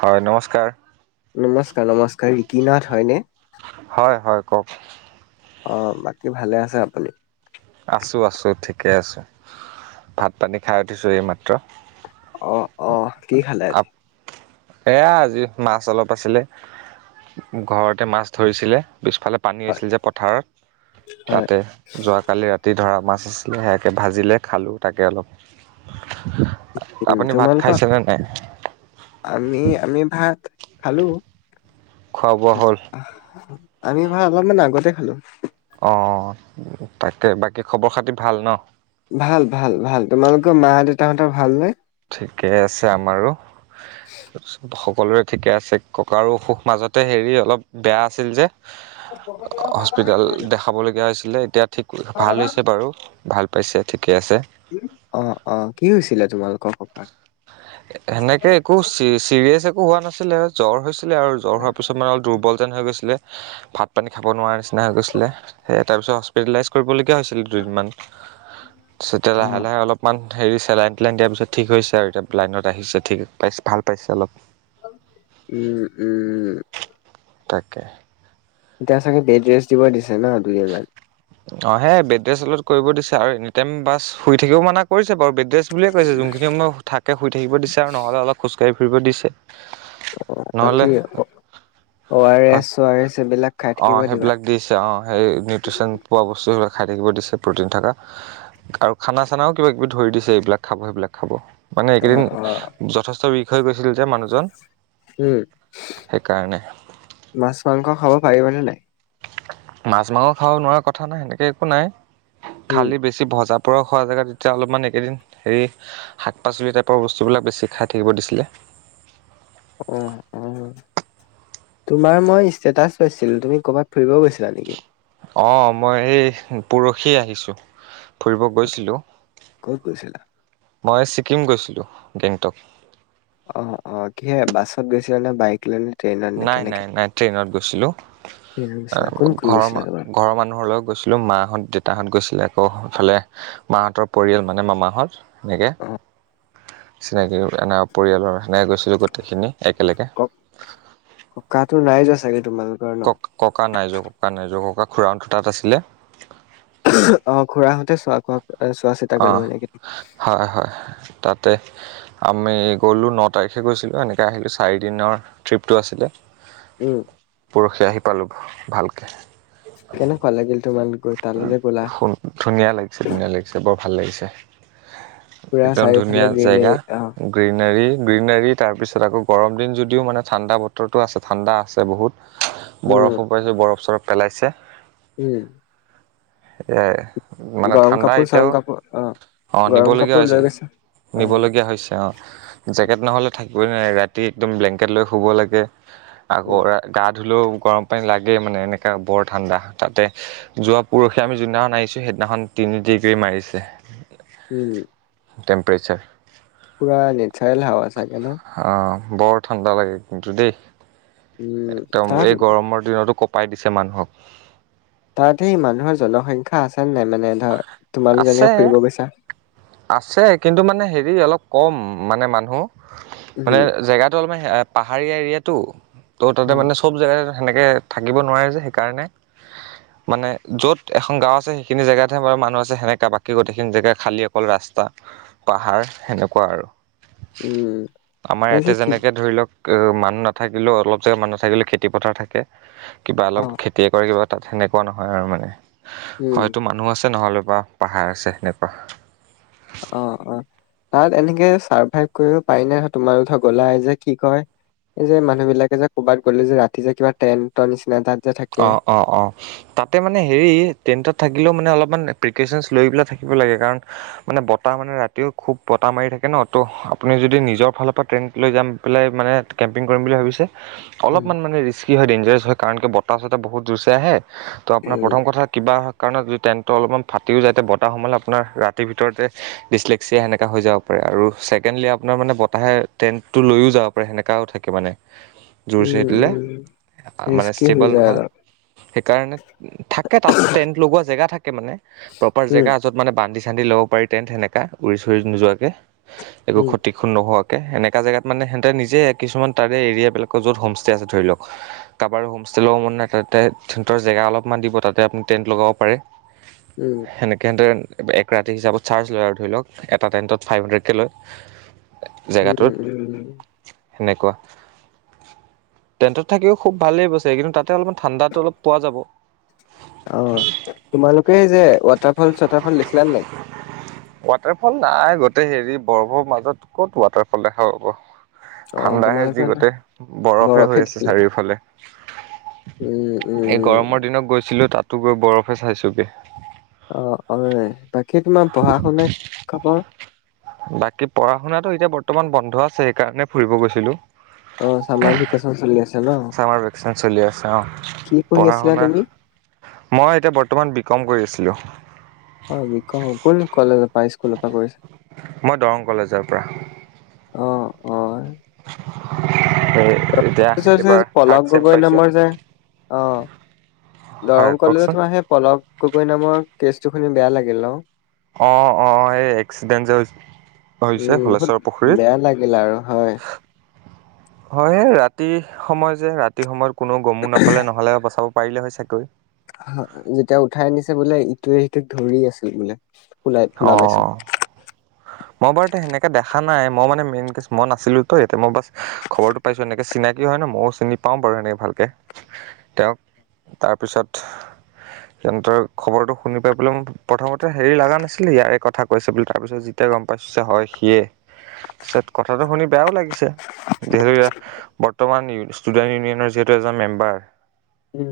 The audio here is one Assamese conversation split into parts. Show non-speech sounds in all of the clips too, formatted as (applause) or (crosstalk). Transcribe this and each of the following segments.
হয় নমস্কাৰ। নমস্কাৰ, নমস্কাৰ। ৰিকি নাথ হয়নে? হয়, হয় কওক। অ বাকী ভালে আছে আপুনি? আছো, আছো ঠিকে আছো। ভাত-পানী খাই উঠিছো এইমাত্ৰ। অ, অ। অ কি খালে আজি? আপ এয়া আজি মাছ অলপ আছিলে ঘৰতে মাছ ধৰিছিলে। পিছফালে পানী হয় হৈছিল যে পথাৰৰ হয় তাতে যোৱাকালি ৰাতি ধৰা মাছ। সেয়াকে ভাজিলে খালোঁ, তাকে অলপ আ উম আপুনি ভাত তোমালোকৰ খাইছেনে নাই? আমি আমি ভাত খালোঁ। খোৱা বোৱা হ'ল? আমি ভাত অলপমান আগতে খালোঁ। অঁ তাকে বাকী খবৰ খাতি ভাল ন? ভাল ভাল ভাল তোমালোকৰ মা দেউতাহঁতৰ ভালনে? ঠিকে আছে আমাৰো। সকলোৰে ঠিকে আছে ককাৰো অসুখ মাজতে হেৰী অলপ বেয়া আছিল যে। হস্পিটেল দেখাব লগীয়া হৈছিলে। এতিয়া ঠিক ক'লা, ভাল হৈছে বাৰু ভাল পাইছে ঠিকে আছে। অঁ অঁ কি হৈছিলে তোমালোকৰ ককাৰ? সেনেকে একো ছি ছিৰিয়েছ একো হোৱা নাছিলে। জ্বৰ হৈছিলে আৰু জ্বৰ হোৱাৰ পিছত মানে অলপ দুৰ্বল যেন হৈ গৈছিলে। ভাত পানী খাব নোৱাৰা নিচিনা নিচিনা হৈ গৈছিলে। সেই তাৰপিছত হস্পিটেলাইজ কৰিব লগীয়া হৈছিল দুদিনমান, তাৰপিছতে অ লাহে লাহে অলপমান হেৰী চেলাইন টেলাইন দিয়াৰ পিছত ঠিক হৈছে আৰু এতিয়া লাইনত আহিছে ঠিক পাইছে ভাল পাইছে অলপ। উম উম। তাকে। এতিয়া চাগে বেদ ৰেষ্ট দিব দিছে ন দুই দিন মান? অঁ সেই বেদ ৰেষ্ট অলপ কৰিব দিছে আৰু এনি টাইম বাছ শুই থাকিব মানা কৰিছে বাৰু বেদ ৰেষ্ট বুলিয়ে কৈছে। যোনখিনি সময় থাকে শুই থাকিব দিছে আৰু নহ'লে অলপ খোজ কাঢ়ি ফুৰিব দিছে। বাকী নহ'লে অ' আৰ এছ হয় চ' আৰ এছ এইবিলাক খাই অ থাকিব দিবা। সেইবিলাক দিছে অঁ সেই নিউট্ৰিচন পোৱা বস্তুবিলাক খাই থাকিব দিছে প্ৰ'টিন থাকা। আৰু খানা চানাও কিবা কিবি ধৰি দিছে এইবিলাক খাব সেইবিলাক খাব। মানে অ এইকেইদিন অ যথেষ্ট উইক হৈ গৈছিল যে মানুহজন। উম, সেইকাৰণে মাছ মাংস খাব পাৰিবনে নাই? মাছ মাংস খাব নোৱাৰা কথা নাই সেনেকে একো নাই উম খালি বেছি বেছি ভজা পুৰা খোৱা জেগাত এতিয়া অলপমান এইকেইদিন হেৰী শাক পাচলি টাইপৰ বস্তুবিলাক বেছি খাই থাকিব দিছিলে। অঁ অঁ। তোমাৰ মই ষ্টেটাচ পাইছিলো তুমি ক'ৰবাত ফুৰিব গৈছিলা নেকি? অঁ মই এই পৰখি আহিছোঁ, ফুৰিব গৈছিলোঁ। ক'ত গৈছিলা? মই ছিক্কিম গৈছিলোঁ গেংটক। অহ অঁ কিহে বাছত গৈছিলা নে বায়েক লৈ নে? ট্ৰেইনত নে নাই নাই কেনেকে নাই ট্ৰেইনত গৈছিলোঁ। ট্ৰেইনত গৈছিলা কোন আ কোন ঘৰৰ গৈছিলা মা তোমাৰ ঘৰৰ মানুহৰ লগত গৈছিলোঁ মাহঁত দেউতাহঁত গৈছিলে, আকৌ সেফালে মাহঁতৰ পৰিয়াল মানে মামাহঁত সেনেকে। অ চিনাকি এ পৰিয়ালৰ সেনেকে গৈছিলোঁ গোটেইখিনি একেলগে। কক ককাতো নাই যোৱা চাগে তোমালোক কক ককা নাই যোৱা ককা নাই যোৱা ককা খুৰাহঁতৰ তাত আছিলে। উমহ, অঁ খুৰাহঁতে চোৱা খোৱা এ চোৱা চিতা অঁ কৰিলে মানে এইকেইদিন? হয় হয় তাতে। আমি গ'লো ন তাৰিখে গৈছিলোঁ এনেকে আহিলোঁ চাৰি দিনৰ ট্ৰিপটো আছিলে। উম। পৰখি আহি পালোঁ ভালকে। কেনেকুৱা লাগিল তোমালোক গৈ তালৈ যে গ'লা? ধুনীয়া লাগিছে, ধুনীয়া লাগিছে বৰ ভাল লাগিছে। পুৰা একদম চাৰিওফালে ধুনীয়া জেগা, গ্ৰীনেৰী অ গ্ৰীণাৰী, গ্ৰীণাৰী তাৰপিছত আকৌ গৰম দিন যদিও মানে ঠাণ্ডা বতৰটো আছে, ঠাণ্ডা আছে বহুত। (inaudible) বৰফো পাইছোঁ, বৰফ চৰফ পেলাইছে। উম। এহ। মানে গৰম ঠাণ্ডা কাপোৰ চৰম এতিয়াও কাপোৰ অ অঁ গৰম নিবলগীয়া কাপোৰ লৈ হৈছে, গৈছা অ নিবলগীয়া হৈছে অ'। জেকেট নহলে থাকিবই নোৱাৰি, ৰাতি একদম ব্লেংকেট লৈ শুব লাগে। আকৌ উম গা ধুলেও গৰম পানী লাগেই মানে, এনেককা বৰ ঠাণ্ডা। তাতে যোৱা পুৰুষি আমি যোনদিনাখন আহিছো, সেইদিনাখন তিনি ডিগ্ৰী মাৰিছে। উম। টেম্পৰেচাৰ। পুৰা নেচাৰেল হাৱা চাগে ন'? অ'বৰ ঠাণ্ডা লাগে কিন্তু দেই। উম একদম, তাত এই গৰমৰ দিনতো কপাই দিছে মানুহক। তাত সেই মানুহৰ জনসংখ্যা আছেনে নাই, মানে ধৰ' তোমালোক আছে যেনেকে ফুৰিব গৈছা? আছে কিন্তু মানে হেৰি অলপ কম মানে মানুহ, মানে উম জেগাটো অলপমান পাহাৰীয়া এৰিয়াটো ত' তাতে অ মানে চব জেগাত সেনেকৈ থাকিব নোৱাৰে যে, সেইকাৰণে মানে য'ত এখন গাঁও আছে সেইখিনি জেগাতহে বাৰু মানুহ আছে, সেনেকা বাকী গোটেইখিনি জেগা খালি অকল ৰাস্তা, পাহাৰ সেনেকুৱা আৰু। উম আমাৰ এই যে ইয়াতে কি যেনেকে ধৰি লওক মানুহ নাথাকিলেও অলপ জেগা মানুহ নথাকিলেও খেতি পথাৰ থাকে। কিবা অ অলপ খেত কে কৰে কিবা তাত সেনেকুৱা নহয় আৰু মানে। উম হয়তো মানুহ আছে নহ'লে বা পাহাৰ আছে হেনেকুৱা। অ, অ তাত এনেকে চাৰ্ভাইভ কৰিব পাৰি নাই, ন তোমালোঁ ধৰ গলা যে কি কয়! এই যে মানুহ বিলাকে যে, ক'ৰবাত গ'লে যে, ৰাতি যে কিবা টেন্ত এটা নিচিনা এটাত যে অ', থাকে। অ' অ'। তাতে মানে হেৰি, টেত থাকিলেও মানে অলপমান প্ৰিকচন লৈ পেলাই থাকিব লাগে। কাৰণ মানে বতাহ মানে ৰাতিও খুব বতাহ মাৰি থাকে ন ত' আপুনি যদি নিজৰ ফালৰ পৰা ট্ৰেইন লৈ যাম পেলাই মানে কেম্পিং কৰিম বুলি ভাবিছে, উম অলপমান মানে ৰিস্কি হয়, ডেঞ্জাৰাছ হয়। কাৰণ বতাহ বহুত যোৰ চে আহে, তো আপোনাৰ উম প্ৰথম কথা কিবা কাৰণ যদি টেণ্টটো অলপমান ফাটি যায়তে, বতাহ সময়ে আপোনাৰ ৰাতিৰ ভিতৰতে ডিচলে্সিয়া সেনেকা হৈ যাব আৰু ছেকেণ্ডলি আপোনাৰ মানে বতাহে টেণ্টটো লৈয়ো যাব পাৰে, সেনেকাও থাকে মানে। জোৰ চে উম দিলে উম, মানে ৰিস্কি হৈ ষ্টেবল যায় নহয় অলপ। সেইকাৰণে থাকে তাত টেন্ট লগোৱা জেগা থাকে মানে। প্ৰপাৰ উম জেগা য'ত মানে বান্ধি চান্ধি ল'ব পাৰি টেণ্ট সেনেকা, উৰি চোৰি নোযোৱাকে। একো উম ক্ষতি নোহোৱাকে। এনেকা জেগাত মানে হেতে নিজে কিছুমান তাৰে এৰিয়াবিলাকৰ য'ত হোমষ্টে আছে ধৰি লওক, কাৰাবাৰো হোম ল'ব মন নাই, তাতে তাহতৰ জেগা অলপমান দিব তাতে আপুনি টেণ্ট লগাব পাৰে। উম। সেনেকে সেহতে এক ৰাতি হিচাপত চাৰ্জ লয় আৰু ধৰি লওক, এটা টাইণ্টত ফাইভ হাণ্ড্ৰেডকে লয়। উম জেগাটোত। উম সেনেকুৱা। টেন্তত থাকিও খুব ভালেই বস্তু কিন্তু তাতে অলপ ঠাণ্ডাটো অলপ পোৱা যাব, অ তোমালোকে যে, ৱাটাৰফল, চোৱাটাৰফল দেখিলা নাই? ৱাটাৰফল নাই, গোটেই হেৰি বৰফৰ মাজত ক'ত ৱাটাৰফল দেখা পাব। অ ঠাণ্ডাহে তোমালোকে যি গোটে, বৰফে হৈ আছে চাৰিওফালে। উম উম। এই উম। গৰমৰ দিনত গৈছিলো তাতো গৈ বৰফে চাইছোগে। অ অই বাকী তোমাৰ পঢ়া শুনা খবৰ। বাকী পঢ়া শুনাটো এতিয়া বৰ্তমান বন্ধ আছে সেইকাৰণে ফুৰিব গৈছিলো। অ চামাৰ ভেকেশচন চলি আছে ন। চামাৰ ভেকেচন চলি আছে অ ক্লি পঢ়ি পঢ়া আছিলা শুনা তুমি? মই এতিয়া বৰ্তমান বিকম কৰি আছিলোঁ। অ বিকম কোন কলেজৰ পৰা স্কুলৰ পৰা কৰিছ- মই দৰং কলেজৰ পৰা। অ। অ ত। (unintelligible) পলক গগৈ নামৰ যে অ হয় দৰং কওকচোন কলেজত সোৱা পলক গগৈ নামৰ কেচটো শুনি বেয়া লাগিল ন। অ অ এই এক্সিডেণ্ট যে হৈছে হোলেশ্বৰ পুখুৰীত। লাৰু হয় হয় ৰাতি সময় যে ৰাতি সময়ত কোনো গমো নাপালে নহ'লে বচাব পাৰিলে হয় চাকৈ। যেতিয়া উঠাই নিছে বোলে ইটোৱে সিটোক ধৰি আছিল বোলে শুনাই শুনা পাইছো। অ মই বাৰু সেনেকে দেখা নাই মই মানে মেইন কেছ মই নাছিলো ত মই বাছ খবৰটো পাইছো এনেকে চিনাকি হয় ন ময়ো চিনি পাও বাৰু হেনেকে ভালকে। তেওঁক তাৰপিছত (inaudible) তেনতৰ খবৰটো শুনি পাই পেলাই মোৰ প্ৰথমতে হেৰি লগা নাছিলে ইয়াৰে কথা কৈছে বুলি তাৰপিছত যি তেতিয়া গম পাইছো যে হয় সিয়ে ছত কথাটো শুনি বেয়াও লাগিছে। যিহেতু ইয়া বৰ্তমান ষ্টুডেণ্ট ইউনিয়নৰ যিহেতু এজন মেম্বাৰ। উম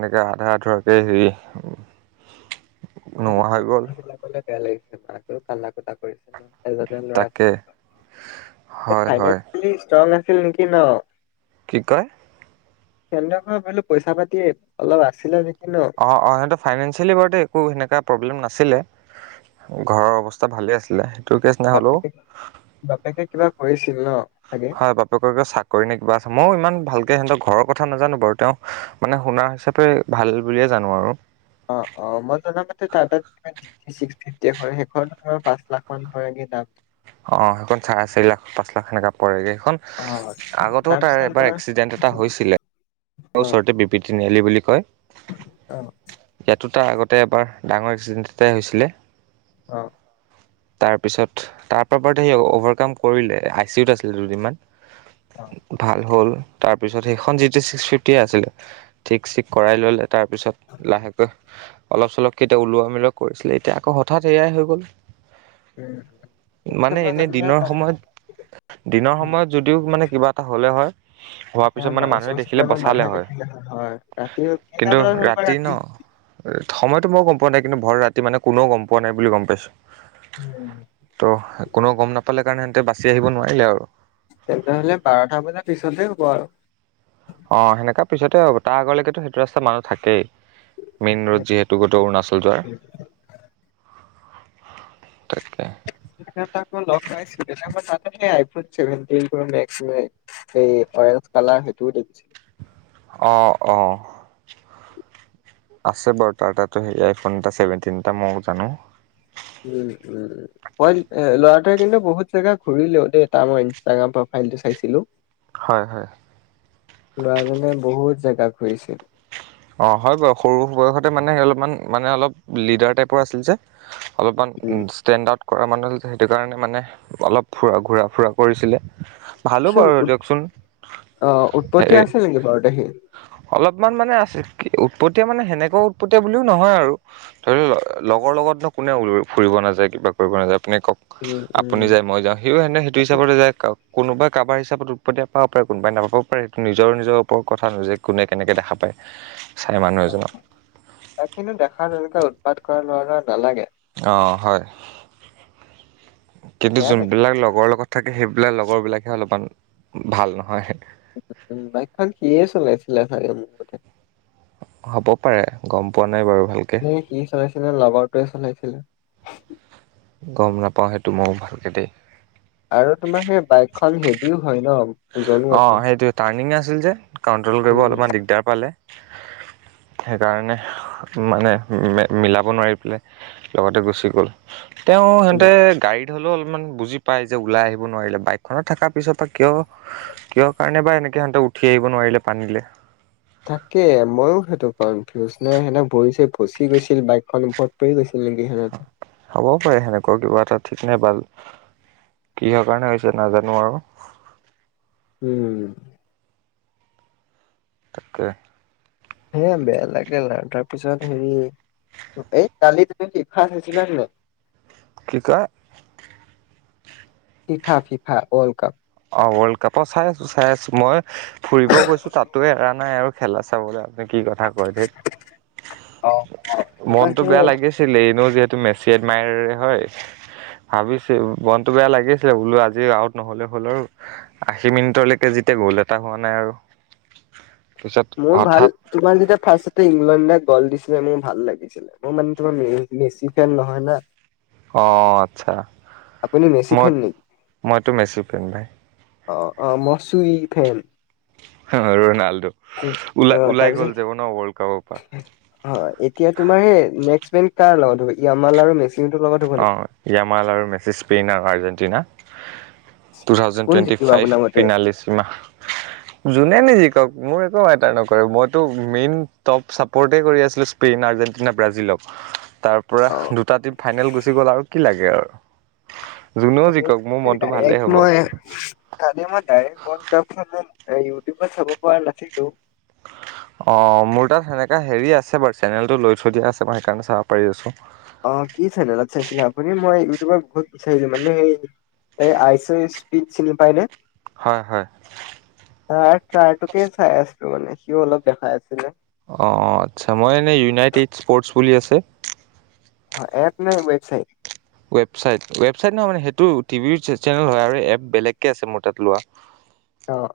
এনেকৈ আধা আধুৱাকৈ হেৰি নোহোৱা হৈ গ'ল। কিবা ক'লে বেয়া লাগিছিল আকৌ ফাল্লা কুটা কৰিছে ন হেল্লডেন তাকে হয় হয়। তুমি ষ্ট্ৰং আছিল নেকি ন? কি কয়? কেন্দ্ৰখনত বোলো পইচা পাতি অলপ আছিলে নেকি ন। অ অ সিহঁতে ফাইনেঞ্চিয়েলি বাৰুতে একো সেনেকুৱা প্ৰব্লেম নাছিলে। ঘৰৰ অৱস্থা ভালে আছিলে সেইটো কেচ নহলেও। বাপেকে বাপেকে কিবা কৰিছিল ন চাগে? হয় বাপেক ক চাকৰি নে কিবা আছে মইও ইমান ভালকে সিঁহতৰ ঘৰৰ কথা নাজানো বাৰু তেওঁ মানে শুনাৰ হিচাপে ভাল বুলিয়ে জানো আৰু। অ, অ মই জনা মতে তাৰ ত (unintelligible) কি ছিক্স ফিফট এ সেইখন ধৰক পাঁচ লাখ মান পৰেগে দাম। অ, সেইখন চাৰে চাৰি লাখ পাঁচ লাখ সেনেকা পৰেগে সেইখন। অ আগতেও তাৰ তাৰপিছত এবাৰ তোমাৰ এক্সিডেন্ট এটা হৈছিলে। ঔ অ ওচৰতে বিপৃতি নিয়ালি বুলি কয়। অ। ইয়াতো তাৰ আগতে এবাৰ ডাঙৰ এক্সিডেন্ট এটাই হৈছিলে। অ। তাৰপিছত তাৰপা বাৰদ সে অভাৰকাম কৰিলে আই চি ইউত আছিলে দুদিনমান। অ ভাল হ'ল। তাৰপিছত সেইখন যিটো ছিক্স ফিফটি আছিলে ঠিক চিক কৰাই ললে। তাৰপিছত লাহেকৈ অলপ চলপ কেতাও ওলোৱা মিলোৱা কৰিছিলে এতিয়া আকৌ হঠাৎ এয়াই হৈ গ'ল। উম। পিছত মানে মই এনে জনামতে দিনৰ তাৰ সময়ত দিনৰ অ সময়ত যদিও মানে কিবা এটা হলে হয়। হোৱাৰ তাতে পিছত আমাৰ মানে মা- মানুহে ওচৰ চুবুৰীয়া দেখিলে আমাৰ বচালে মানুহে হয়। দেখিলে হয় ৰাতি কেইটা কিন্তু বজাত হ'ল বা ৰাতি ন, সময়তো মই গম পোৱা নাই কিন্তু ভৰ ৰাতি মানে কোনেও গম পোৱা নাই বুলি গম পাইছো। উম ত' কোনেও গম নাপালে কাৰণে সেহতে বাচি আহিব নোৱাৰিলে আৰু তেন্ত হ'লে বাৰটা বজাৰ পিছতে হ'ব আৰু অ, সেনেকা পিছতে হব তাৰ আগলৈকেতো সেইটো ৰাস্তা মানুহ থাকেই মেইন ৰোড যিহেতু গোট অৰুণাচল। (unintelligible) (unintelligible) এই অৰেঞ্জ কালাৰ সেইটোও দেখিছে। অ, অ। আছে বাৰু তাৰ তাত আই ফোন এটা চেভেনটিন এটা মই জানো। উম উম, মই ল'ৰাটোৱে কিন্তু বহুত জেগা ঘূৰিলেও দেই তাৰ মই ইনস্তা গ্ৰাম প্ৰফাইল টো চাইছিলো। (inaudible) হয় হয়। ল'ৰাজনে বহুত জেগা ঘূৰিছিল। অঁ, হয় বাৰু সৰু বয়সতে মানে অলপমান মানে অলপ লিডাৰ টাইপৰ আছিল যে। অলপমান উম ষ্টেণ্ড আউট। কৰা মানুহছিল সেইটো কাৰণে মানে অলপ ফুৰা ঘূৰা ফুৰা কৰিছিলে। ভালো সি বাৰু উৎ- দিয়কচোন অ উৎপতীয়া হেৰি। আছিল নেকি বাৰু তে সি অলপমান মানে আছে উৎপতীয়া মানে সেনেকুৱা উৎপতীয়া বুলিও নহয় আৰু ধৰি ল লগৰ লগত নো কোনে ফুৰিব নাযায় কিবা কৰিব নাযায় আপুনি কওক, উম উম আপুনি যায় মই যাওঁ সিও সেনে সেইটো হিচাপতে যায় কক কোনোবাই কাৰোাৰ হিচাপত উৎপতি পাব পাৰে কোনোবাই নাপাব পাৰে সেইটো নিজৰ নিজৰ ওপৰত কথা যে কোনে কেনেকে দেখা পায়। চাৰে মানুহ এজনক। তাক কিন্তু দেখা তেনেকুৱা উৎপাত কৰা ল'ৰা নালাগে। অ হয় কিন্তু বেয়া যোন লাগে বিলাক লগৰ লগত, থাকে সেইবিলাক লগৰবিলাকে অলপমান ভাল নহয়। উ বাইকখন সিয়ে চলাইছিলে চাগে মোৰ মতে। হ'ব পাৰে গম পোৱা নাই বাৰু ভালকে। সি চলাইছিল নে লগৰটোৱে চলাইছিলে। গম নাপাওঁ সেইটো ময়ো ভালকে দেই। আৰু তোমাৰ সেই বাইকখন হেভিও হয় ন। ওজনো অ, আছে সেইটো টাৰ্ণিং আছিল যে কণ্ট্ৰল কৰিব উম অলপমান দিগদাৰ পালে। (inaudible) সেইকাৰণে মানে মিলাব নোৱাৰি পেলাই লগতে গুচি গ'ল। তেওঁ উম সিহঁতে গাড়ীত, হলেও অলপমান বুজি পায় যে ওলাই আহিব নোৱাৰিলে বাইকখনত থকাৰ পিছৰ পৰা কিয়, (unintelligible) কিহৰ কাৰণে বা এনেকে সিহঁতে উঠি আহিব নোৱাৰিলে পানীলে। তাকে মইও সেইটো কনফিউজ নে সেনেক ভৰি চৰি ভচি গৈছিল বাইকখন ওপত। প গৈছিল নেকি (unintelligible) হ'বও পাৰে সেনেকুৱা কিবা এটা ঠিক নাই বাল, কিহৰ কাৰণে হৈছে নাজানো আৰু উম। তাকে। হে বেয়া লাগে আৰু তাৰপিছত হেৰি এই কালি (unintelligible) কিকা, ফিফা ফিফা ৱল্ড কাপ। অ ৱৰ্ল্ড কাপ চাই আছো চাই আছো, মই ফুৰিব গৈছো তাতে এৰা নাই আৰু খেলা চাবলে আও। কি কথা ক ঠেত, অ'। তোমাৰ মনতটো সেই বেয়া লাগিছে ছিলে এনো যিহেতু মেচি এডমায়াৰ হয়। ভাবিছো মনতো বেয়া লাগিছিলে বোলো আজি আউট নহ'লেও হ'ল আৰু আশী মিনিটলেকে যেতিয়া গ'ল এটা হোৱা নাই আৰু। পিছত মোৰ ভাল হঠাৎ তোমাৰ যেতিয়া ফাৰ্ষ্টতে ইংলেণ্ডক গল দিছিলে মোৰ ভাল লাগিছে। মই মানে তোমাৰ মেছি ফেন নহয় না। অঁ আচ্ছা আপুনি মেচি মই ফেন নেকি মইতো মেচি ফেন ভাই। অ অ মই ছুই ফেন। অ ৰনাল্ডো অ ওলাই ওলাই তাৰপিছত গল যাব ন ৱৰ্ল্ড কাপৰ পৰা। হয় এতিয়া তোমাৰ সেই নেক্সট্ বেনেদ লগত হব য়ামাল আৰু মেচ চি লগত - অঁ য়ামাল আৰু মেচি স্পেইন আৰু আৰ্জেণ্টিনা। তু থাউজেণ্ড কোন টুৱেন্টি জিকিব ফাইভ আপোনাৰ মতে? ফিনালিছিমা। (inaudible) যোনে নিজিকক মোৰ একো মেটাৰ নকৰে, মইতো মেইন টপ চাপৰ্টতে কৰি আছিলো স্পেইন আৰ্জেণ্টিনা ব্ৰাজিলক তাৰ পৰা অ', দুটা টিম ফাইনেল গুচি গ'ল আৰু কি লাগে আৰু। যোনেও জিকক মোৰ মনটো ডাইৰেক্ট ভালেই হ'ব। মই কালি মই ডাইৰেক (unintelligible) এ ইউটিউবত চাব পৰা নাছিলো। অঁ মোৰ তাত সেনেকা হেৰি আছে বাৰু চেনেলটো লৈ থৈ দিয়া আছে মই সেইকাৰণে চাব পাৰি আছো। অ কি চেনেলত চাইছিলে আপুনি? মই ইউটউবৰ বহুত বিচাৰিলোঁ মানে এই আইচ স্পিড চিনি পাই নে? হয় হয়। ত তট্ৰাৰটোকে চাই আছো মানে, সিও অলপ দেখাই আছিলে। অ আচ্ছা মই এনেই ইউনাইটেড স্পৰ্টচ বুলি আছে অ এপ নে ৱেবছাইট? ৱেবচাইট ৱেবচাইট নহয় মানে সেইটো টিভিৰ চেনেল হয় আৰু এ বেলেগকে আছে মোৰ তাত লোৱা। অঁ।